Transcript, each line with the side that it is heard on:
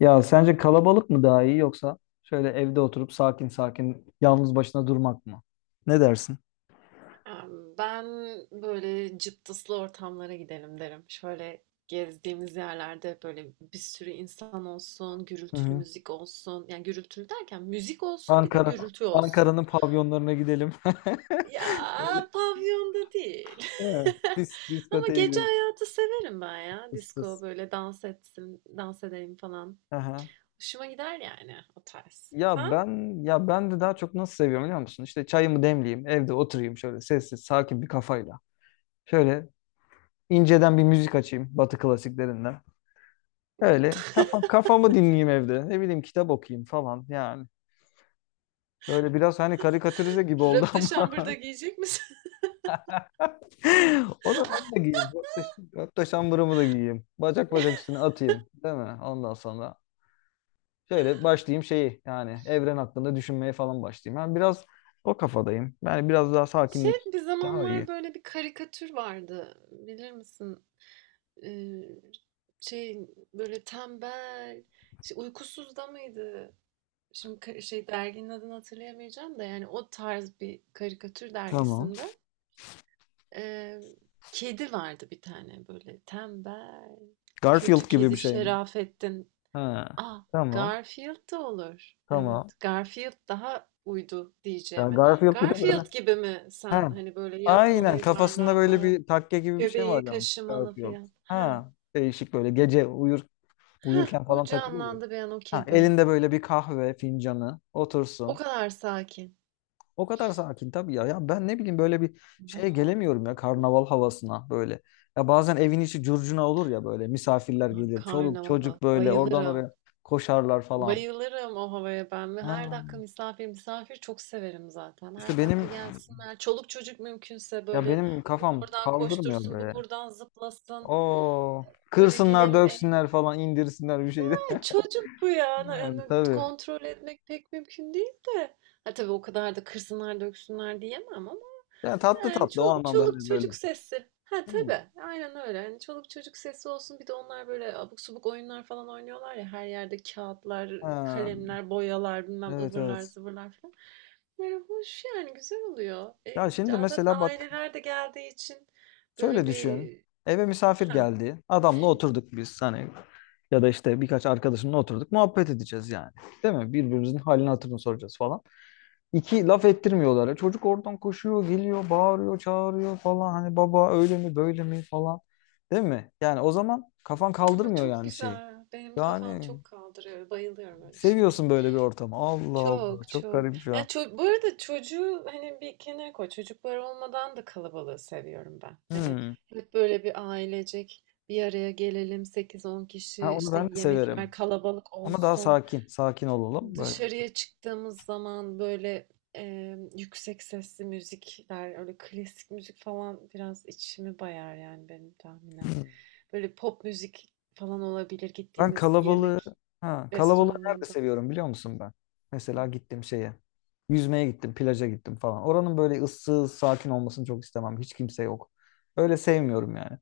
left: Ya sence kalabalık mı daha iyi yoksa şöyle evde oturup sakin sakin yalnız başına durmak mı? Ne dersin?
right: Ben böyle cıptıslı ortamlara gidelim derim. Şöyle gezdiğimiz yerlerde böyle bir sürü insan olsun,
left: Hı
right: gürültülü
left: hı.
right: müzik olsun. Yani gürültülü derken müzik olsun bir de
left: Ankara,
right: gürültü olsun.
left: Ankara'nın pavyonlarına gidelim. Böyle
right: Ya, pavyonda değil.
left: he,
right: Ama
left: diskoteye
right: gece
left: gidelim.
right: hayatı severim ben ya.
left: Tıs tıs.
right: Disko böyle dans etsin, dans edelim falan.
left: Aha.
right: Hoşuma gider yani o tarz.
left: Ya
right: Sen?
left: ben ya ben de daha çok nasıl seviyorum biliyor musun? İşte çayımı demleyeyim, evde oturayım şöyle sessiz, sakin bir kafayla. Şöyle inceden bir müzik açayım Batı klasiklerinden. Öyle kafamı dinleyeyim evde. Ne bileyim kitap okuyayım falan. Yani böyle biraz hani karikatürize gibi oldu
right: Röpte
left: ama
right: şambırda giyecek misin?
left: o da onu da giyeyim. Hatta şambırımı da giyeyim. Bacak bacak üstüne atayım. Değil mi? Ondan sonra şöyle başlayayım şeyi, yani evren hakkında düşünmeye falan başlayayım. Ben biraz o kafadayım. Yani biraz daha
right: Şey,
left: sakinlik
right: bir
left: daha iyi.
right: zamanlar böyle bir karikatür vardı. Bilir misin? Eee, şey, böyle tembel, işte, Uykusuz da mıydı? Şimdi şey derginin adını hatırlayamayacağım da yani o tarz bir karikatür
left: Tamam.
right: dergisinde, eee, kedi vardı bir tane böyle tembel,
left: Garfield
right: kötü
left: gibi
right: kedi
left: bir şey mi?
right: Şerafettin.
left: Ha.
right: Ah
left: Tamam.
right: Garfield da olur. Evet,
left: Tamam.
right: Garfield daha uydu
left: Ya
right: diyeceğime.
left: Garfield bir de böyle.
right: Garfield gibi mi sen?
left: Ha.
right: Hani böyle yatmalı,
left: Aynen kafasında böyle
right: yuvarlanmalı,
left: bir takke gibi bir şey var
right: göbeği
left: yani.
right: kaşımalı
left: Garfield.
right: falan? Ha.
left: Ha. Değişik böyle gece uyur
right: Heh,
left: uyurken
right: o
left: falan takılıyor. Ya.
right: canlandı bir an o
left: Ha,
right: kedi.
left: elinde böyle bir kahve fincanı
right: O
left: otursun.
right: kadar sakin.
left: O kadar sakin tabii ya. Ya ben ne bileyim böyle bir
right: Na
left: şeye gelemiyorum ya, karnaval havasına böyle. Ya bazen evin içi curcuna olur ya, böyle misafirler
right: A,
left: gelir. Çoluk
right: karnavala
left: çocuk böyle oradan
right: bayılırım.
left: oraya koşarlar falan.
right: Bayılırım o havaya ben ve her dakika
left: Ha,
right: misafir misafir çok severim zaten.
left: işte
right: Her dakika
left: benim
right: gelsinler. Çoluk çocuk mümkünse böyle
left: benim
right: o
left: kafam
right: oradan
left: kaldırmıyor
right: koştursun, bu
left: be.
right: buradan zıplasın.
left: Oo,
right: Böyle
left: kırsınlar,
right: gülelim, eğlenelim.
left: döksünler falan, indirsinler bir şeyde.
right: Çocuk bu ya.
left: Yani,
right: Yani
left: tabii.
right: kontrol etmek pek mümkün değil de. Ha, tabii o kadar da kırsınlar döksünler diyemem ama
left: Yani tatlı
right: yani
left: tatlı o anlamda
right: çoluk
left: hani böyle.
right: çocuk sesi. Ha
left: Hmm.
right: tabii. Aynen öyle. Yani çoluk çocuk sesi olsun. Bir de onlar böyle abuk subuk oyunlar falan oynuyorlar ya. Her yerde kağıtlar,
left: Ha,
right: kalemler, boyalar, bilmem
left: evet,
right: ıvırlar
left: evet.
right: zıvırlar falan. Böyle hoş yani güzel oluyor.
left: Ya
right: E,
left: şimdi
right: zaten
left: mesela bak
right: aileler de geldiği için böyle
left: şöyle düşün.
right: bir
left: Eve misafir
right: ha.
left: geldi. Adamla oturduk biz, hani ya da işte birkaç arkadaşımla oturduk. Muhabbet edeceğiz yani. Değil mi? Birbirimizin halini hatırını soracağız falan. İki laf ettirmiyorlar. E, çocuk oradan koşuyor, geliyor, bağırıyor, çağırıyor falan. Hani baba öyle mi böyle mi falan. Değil mi? Yani o zaman kafan
right: Ama
left: kaldırmıyor
right: çok
left: yani şeyi.
right: güzel. Benim kafam
left: Yani
right: çok kaldırıyor. Bayılıyorum öyle şeylere.
left: seviyorsun böyle bir ortamı. Allah Allah,
right: Çok
left: çok
right: çok.
left: garip
right: Yani
left: ya.
right: bu arada çocuğu hani bir kenara koy. Çocuklar olmadan da kalabalığı seviyorum ben. Hani
left: Hmm.
right: hep böyle bir ailecek bir araya gelelim sekiz on
left: Ha,
right: kişi
left: onu
right: işte
left: ben de severim.
right: yemekler kalabalık
left: Ama daha
right: olsun.
left: sakin, sakin olalım böyle.
right: Dışarıya çıktığımız zaman böyle, yüksek sesli müzikler, öyle klasik müzik falan biraz içimi bayar yani benim tahminen. Böyle pop müzik falan olabilir
left: Ben
right: gittiğimiz
left: kalabalığı
right: yemek
left: ha, kalabalığı nerede
right: restoranında.
left: seviyorum biliyor musun ben?
right: Hı.
left: Mesela gittim şeye. Yüzmeye gittim, plaja gittim falan. Oranın böyle ıssız, sakin olmasını çok istemem. Hiç kimse yok. Öyle sevmiyorum yani.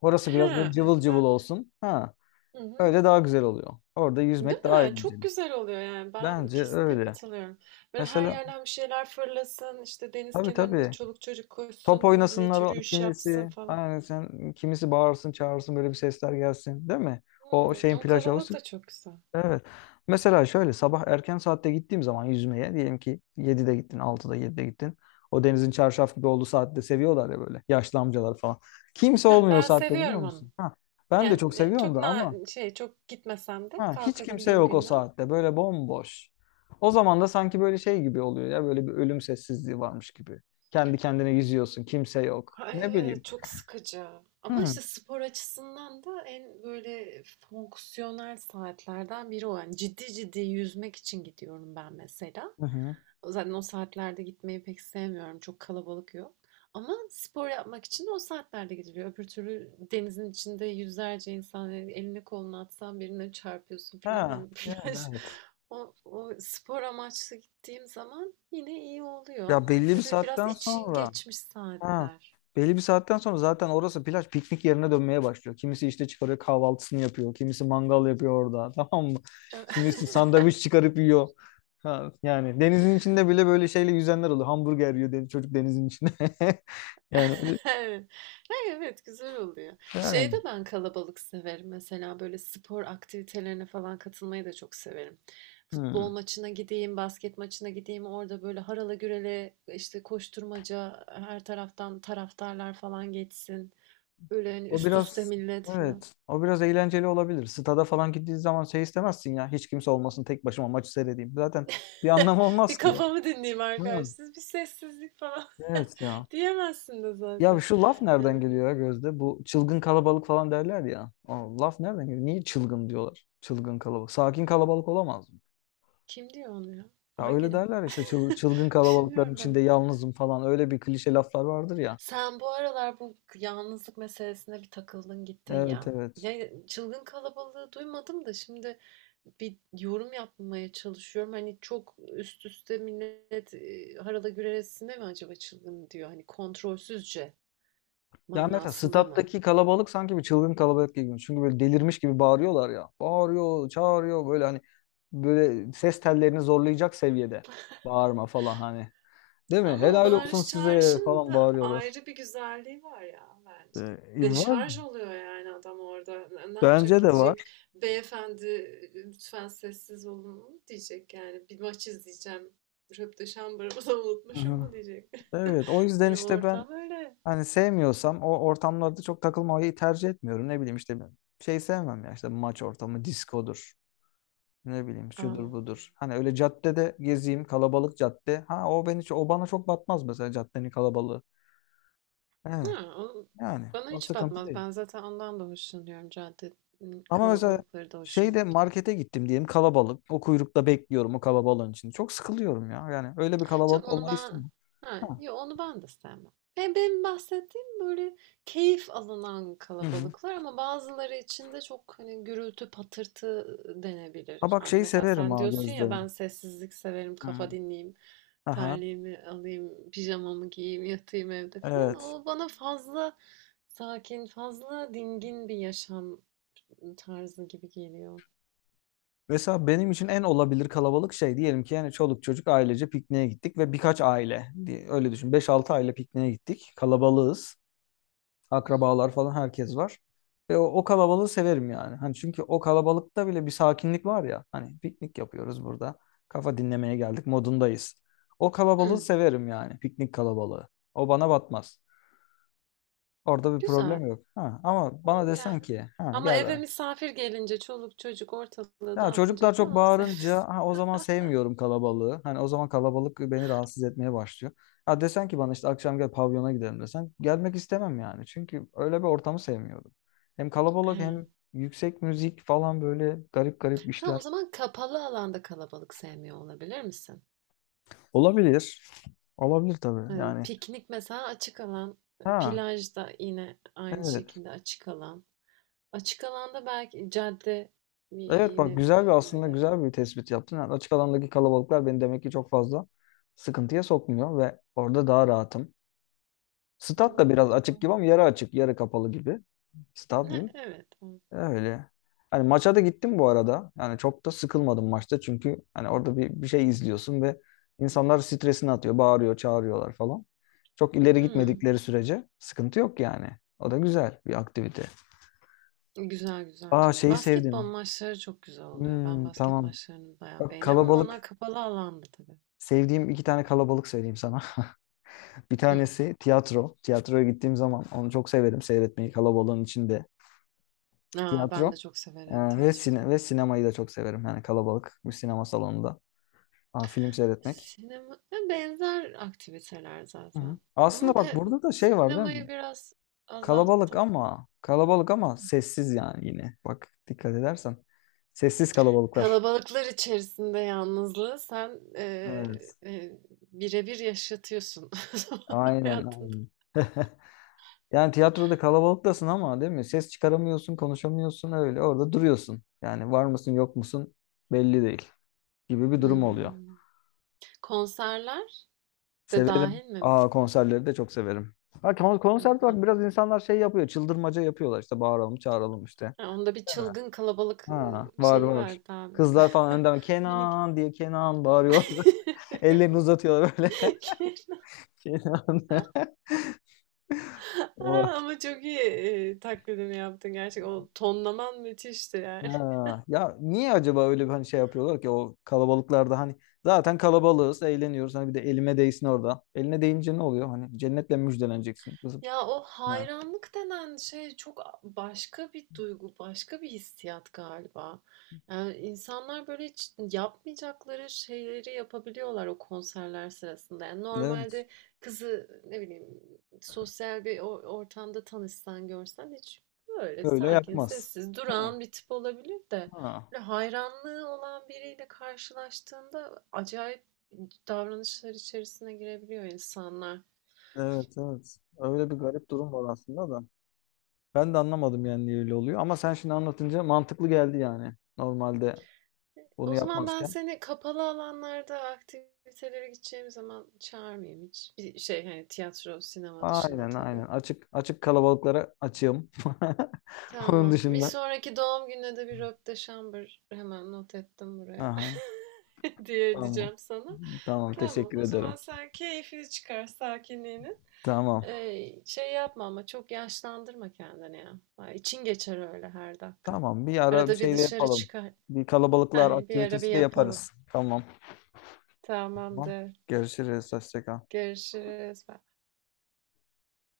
left: Orası
right: He,
left: biraz böyle cıvıl cıvıl
right: ben.
left: olsun. Ha,
right: Hı hı.
left: öyle daha güzel oluyor. Orada
right: Değil
left: yüzmek daha
right: mi? Çok
left: eğlenceli.
right: güzel oluyor yani. Ben
left: Bence
right: kesinlikle
left: öyle.
right: katılıyorum. Böyle her
left: Mesela
right: yerden bir şeyler fırlasın, işte deniz
left: tabii,
right: kenarında
left: tabii.
right: çoluk çocuk koşsun,
left: Top
right: millet
left: oynasınlar o
right: yürüyüş yapsın
left: kimisi.
right: falan.
left: Aynen sen kimisi bağırsın, çağırsın böyle bir sesler gelsin, değil mi? O
right: Hımm,
left: şeyin
right: o
left: plaj
right: kalabalık
left: havuzu.
right: da çok güzel.
left: Evet. Mesela şöyle sabah erken saatte gittiğim zaman yüzmeye, diyelim ki 7'de gittin, 6'da, 7'de gittin. O denizin çarşaf gibi olduğu saatte seviyorlar ya böyle yaşlı amcalar falan. Kimse
right: Heh,
left: olmuyor o
right: ben
left: saatte biliyor
right: seviyorum onu.
left: musun? Ha, ben de
right: Yani,
left: çok seviyorum
right: çok
left: da ama
right: şey, çok gitmesem de
left: ha, hiç kimse
right: kalkabildiğim
left: yok o
right: günler.
left: saatte böyle bomboş. O zaman da sanki böyle şey gibi oluyor ya, böyle bir ölüm sessizliği varmış gibi. Kendi kendine yüzüyorsun, kimse yok.
right: Ha,
left: Ne
right: evet,
left: bileyim.
right: çok sıkıcı
left: Hı
right: ama
left: hı.
right: işte spor açısından da en böyle fonksiyonel saatlerden biri o. Yani ciddi ciddi yüzmek için gidiyorum ben mesela.
left: hı.
right: Zaten o saatlerde gitmeyi pek sevmiyorum. Çok kalabalık yok. Ama spor yapmak için de o saatlerde gidiliyor. Öbür türlü denizin içinde yüzlerce insan yani elini kolunu atsan birine çarpıyorsun falan.
left: Ha,
right: Hani
left: yani
right: plaj
left: evet.
right: o, o spor amaçlı gittiğim zaman yine iyi oluyor
left: Ya
right: ama
left: belli bir
right: tabii biraz
left: saatten
right: için
left: sonra
right: geçmiş
left: ha.
right: saatler.
left: Belli bir saatten sonra zaten orası plaj piknik yerine dönmeye başlıyor. Kimisi işte çıkarıyor kahvaltısını yapıyor. Kimisi mangal yapıyor orada. Tamam mı? Kimisi sandviç çıkarıp yiyor. Ha, yani denizin içinde bile böyle şeyle yüzenler oluyor. Hamburger yiyor deniz, çocuk denizin içinde. Yani, öyle-
right: Evet. Ay, evet, güzel oluyor. Şeyi de
left: yani.
right: ben kalabalık severim. Mesela böyle spor aktivitelerine falan katılmayı da çok severim.
left: Hmm.
right: Futbol maçına gideyim, basket maçına gideyim. Orada böyle harala gürele işte koşturmaca her taraftan taraftarlar falan geçsin. Böyle hani
left: O
right: üst üste
left: biraz
right: millet falan.
left: evet. O biraz eğlenceli olabilir. Stada falan gittiği zaman şey istemezsin ya. Hiç kimse olmasın, tek başıma maçı seyredeyim. Zaten bir anlamı olmaz
right: Bir
left: ki ya.
right: kafamı dinleyeyim
left: Ha,
right: arkadaşlar. Bir sessizlik falan.
left: evet ya.
right: Diyemezsin de
left: Ya
right: zaten.
left: şu laf nereden
right: Yani
left: geliyor ya Gözde? Bu çılgın kalabalık falan derler ya. O laf nereden geliyor? Niye çılgın diyorlar? Çılgın kalabalık. Sakin kalabalık olamaz mı?
right: kim diyor onu ya?
left: Ya
right: Hangi
left: öyle
right: laf?
left: derler işte çılgın kalabalıkların
right: Bilmiyorum
left: içinde
right: ben.
left: yalnızım falan. Öyle bir klişe laflar vardır ya.
right: Sen bu aralar bu yalnızlık meselesine bir takıldın gittin
left: Evet,
right: ya.
left: evet.
right: Ne çılgın kalabalığı duymadım da şimdi bir yorum yapmaya çalışıyorum. Hani çok üst üste millet e, harala güreresine mi acaba çılgın diyor? Hani kontrolsüzce
left: Ya mesela
right: manasında mı?
left: stattaki kalabalık sanki bir çılgın kalabalık gibi. Çünkü böyle delirmiş gibi bağırıyorlar ya. Bağırıyor, çağırıyor böyle hani böyle ses tellerini zorlayacak seviyede. Bağırma falan hani. Değil mi?
right: Ama o
left: Helal olsun
right: bağırış
left: size
right: çağrışın
left: falan
right: da
left: bağırıyorlar.
right: ayrı bir güzelliği var ya bence.
left: Ee, var.
right: Deşarj oluyor yani adam orada. Ne yapacak,
left: Bence de var.
right: gidecek beyefendi lütfen sessiz olun mu diyecek yani. Bir maç izleyeceğim. Röpteşambırımı da unutmuşum
left: Aha.
right: mu diyecek.
left: Evet, o yüzden
right: Yani
left: işte ben
right: ortam öyle.
left: hani sevmiyorsam o ortamlarda çok takılmayı tercih etmiyorum. Ne bileyim işte ben şey sevmem ya, işte maç ortamı, diskodur. Ne bileyim şudur
right: Aa,
left: budur. Hani öyle caddede gezeyim, kalabalık cadde. Ha o bana çok batmaz mesela caddenin kalabalığı. Evet,
right: ha,
left: yani
right: bana
left: o
right: hiç
left: sıkıntı
right: batmaz.
left: değil.
right: Ben zaten ondan da hoşlanıyorum. Cadde
left: Ama mesela
right: kalabalıkları da hoşuma
left: şeyde
right: gidiyor.
left: markete gittim diyelim, kalabalık. O kuyrukta bekliyorum o kalabalığın içinde, çok sıkılıyorum ya. Yani öyle bir
right: Canım
left: kalabalık
right: onu
left: olmayı
right: ben
left: istemem.
right: ha,
left: Ha.
right: yo, onu ben de sevmem. Ben benim bahsettiğim böyle keyif alınan
left: Hı hı.
right: kalabalıklar ama bazıları için de çok hani gürültü patırtı
left: Ha
right: denebilir.
left: bak
right: Yani
left: şeyi
right: mesela
left: severim
right: sen
left: ha
right: diyorsun
left: Gözde.
right: ya ben sessizlik severim,
left: Hı.
right: kafa dinleyeyim,
left: Aha,
right: terliğimi alayım, pijamamı giyeyim, yatayım evde falan.
left: evet.
right: O bana fazla sakin, fazla dingin bir yaşam tarzı gibi geliyor.
left: Mesela benim için en olabilir kalabalık şey, diyelim ki yani çoluk çocuk ailece pikniğe gittik ve birkaç aile diye öyle düşün, beş altı aile pikniğe gittik. Kalabalığız. Akrabalar falan herkes var. Ve o kalabalığı severim yani. Hani çünkü o kalabalıkta bile bir sakinlik var ya. Hani piknik yapıyoruz burada. Kafa dinlemeye geldik modundayız. O kalabalığı
right: Hmm,
left: severim yani, piknik kalabalığı. O bana batmaz. Orada bir
right: güzel.
left: problem yok. Ha, ama bana
right: O,
left: desen
right: yani.
left: ki ha,
right: Ama
left: gel
right: eve misafir gelince çoluk çocuk ortalığı
left: ya
right: dağıtınca
left: çocuklar
right: falan
left: çok
right: onu
left: bağırınca
right: sevmiyorsun.
left: ha, o zaman sevmiyorum kalabalığı. Hani o zaman kalabalık beni rahatsız etmeye başlıyor. Ha desen ki bana işte akşam gel pavyona gidelim, desen gelmek istemem yani. Çünkü öyle bir ortamı sevmiyorum. Hem kalabalık
right: He.
left: hem yüksek müzik falan böyle garip garip
right: Sen o
left: işler.
right: zaman kapalı alanda kalabalık sevmiyor olabilir misin?
left: Olabilir. Olabilir tabii
right: Yani
left: yani.
right: piknik mesela açık alan,
left: Ha
right: plajda yine aynı
left: evet.
right: şekilde açık alan. Açık alanda belki cadde
left: Evet bak
right: yine
left: güzel bir aslında
right: öyle.
left: güzel bir tespit yaptın. Yani açık alandaki kalabalıklar beni demek ki çok fazla sıkıntıya sokmuyor ve orada daha rahatım. Stat da
right: Hı,
left: biraz açık
right: kapalı.
left: gibi ama yarı açık, yarı kapalı gibi.
right: Ne-
left: Stadyum
right: Evet. Evet.
left: öyle. Hani maça da gittim bu arada. Yani çok da sıkılmadım maçta çünkü hani orada bir şey izliyorsun ve insanlar stresini atıyor, bağırıyor, çağırıyorlar falan. Çok ileri
right: Hı.
left: gitmedikleri sürece sıkıntı yok yani. O da güzel bir aktivite.
right: Güzel güzel
left: Aa
right: canım.
left: şeyi
right: Basketbol
left: sevdim.
right: maçları çok güzel oluyor. Ben
left: Hmm,
right: basket
left: tamam.
right: maçlarını bayağı
left: Bak
right: beğeniyorum ama onlar
left: kalabalık.
right: kapalı alanda tabii.
left: Sevdiğim iki tane kalabalık söyleyeyim sana. Bir
right: Hı.
left: tanesi tiyatro. Tiyatroya gittiğim zaman onu çok severim seyretmeyi kalabalığın içinde.
right: A! Ben
left: Tiyatro
right: de çok
left: e,
right: severim tiyatroyu.
left: ve sinemayı da çok severim. Yani kalabalık bir sinema salonunda aa, film seyretmek.
right: Sinema ya, benzer aktiviteler
left: Hı hı.
right: zaten
left: Aslında
right: ama
left: bak
right: ben
left: burada da şey var değil mi?
right: sinemayı biraz azalttım.
left: Kalabalık ama sessiz yani yine. Bak dikkat edersen sessiz kalabalıklar.
right: Kalabalıklar içerisinde yalnızlığı sen,
left: Evet.
right: bire yaşatıyorsun
left: Aynen,
right: hayatında.
left: aynen. Yani tiyatroda kalabalıktasın ama değil mi? Ses çıkaramıyorsun, konuşamıyorsun öyle. Orada duruyorsun. Yani var mısın, yok musun belli değil gibi bir durum oluyor.
right: Hımm. Konserler de
left: Severim.
right: dahil mi?
left: Aa, konserleri de çok severim. Ha
right: Tabii
left: konserde bak
right: ben.
left: biraz insanlar şey yapıyor. Çıldırmaca yapıyorlar, işte bağıralım çağıralım işte.
right: Ha, onda bir
left: Değil mi?
right: çılgın kalabalık,
left: Ha var,
right: şeyi
left: var.
right: vardı abimin.
left: Kızlar falan önden
right: Minik.
left: Kenan diye Kenan bağırıyorlar. Ellerini uzatıyorlar böyle. Kenan. O.
right: Ama çok iyi, taklidini yaptın gerçekten. O tonlaman müthişti yani.
left: Ha. Ya niye acaba öyle bir hani şey yapıyorlar ki o kalabalıklarda, hani zaten kalabalığız eğleniyoruz hani bir de elime değsin orada. Eline değince ne oluyor? Hani cennetle müjdeleneceksin kızım.
right: Ya, o
left: Ha.
right: hayranlık denen şey çok a başka bir duygu, başka bir hissiyat galiba. Yani, insanlar böyle hiç yapmayacakları şeyleri yapabiliyorlar o konserler sırasında. Yani,
left: Evet.
right: normalde kızı, ne bileyim, sosyal bir ortamda tanışsan, görsen hiç böyle
left: Öyle
right: sakin,
left: yapmaz.
right: sessiz,
left: Ha.
right: durağan bir tip olabilir de
left: Ha.
right: böyle hayranlığı olan biriyle karşılaştığında acayip davranışlar içerisine girebiliyor insanlar.
left: Evet, evet. Öyle bir garip durum var aslında da. Ben de anlamadım yani niye öyle oluyor. Ama sen şimdi anlatınca mantıklı geldi yani. Normalde
right: O
left: bunu
right: zaman ben
left: yapmazken.
right: seni kapalı alanlarda aktivitelere gideceğim zaman çağırmayayım hiç. Bir şey hani tiyatro, sinema dışında
left: Aynen,
right: tabii.
left: aynen. Açık, açık kalabalıklara açığım. Onun
right: Tamam. Bir
left: dışında.
right: sonraki doğum gününe de bir röp de şambır hemen not ettim buraya.
left: Aha,
right: diye
left: tamam.
right: diyeceğim sana.
left: Tamam,
right: Tamam.
left: teşekkür
right: O zaman
left: ederim.
right: sen keyfini çıkar sakinliğini.
left: Tamam.
right: Şey yapma ama çok yaşlandırma kendini ya. Ay, İçin geçer öyle her dakika.
left: Tamam, bir ara bir
right: Arada bir
left: şey de
right: dışarı
left: yapalım.
right: çıkar.
left: Bir
right: Ha,
left: kalabalıklar
right: bir ara bir
left: aktivitesi de
right: yapalım.
left: yaparız. Tamam. Tamam.
right: Tamamdır.
left: Görüşürüz. Hoşça kal.
right: Görüşürüz. Bye.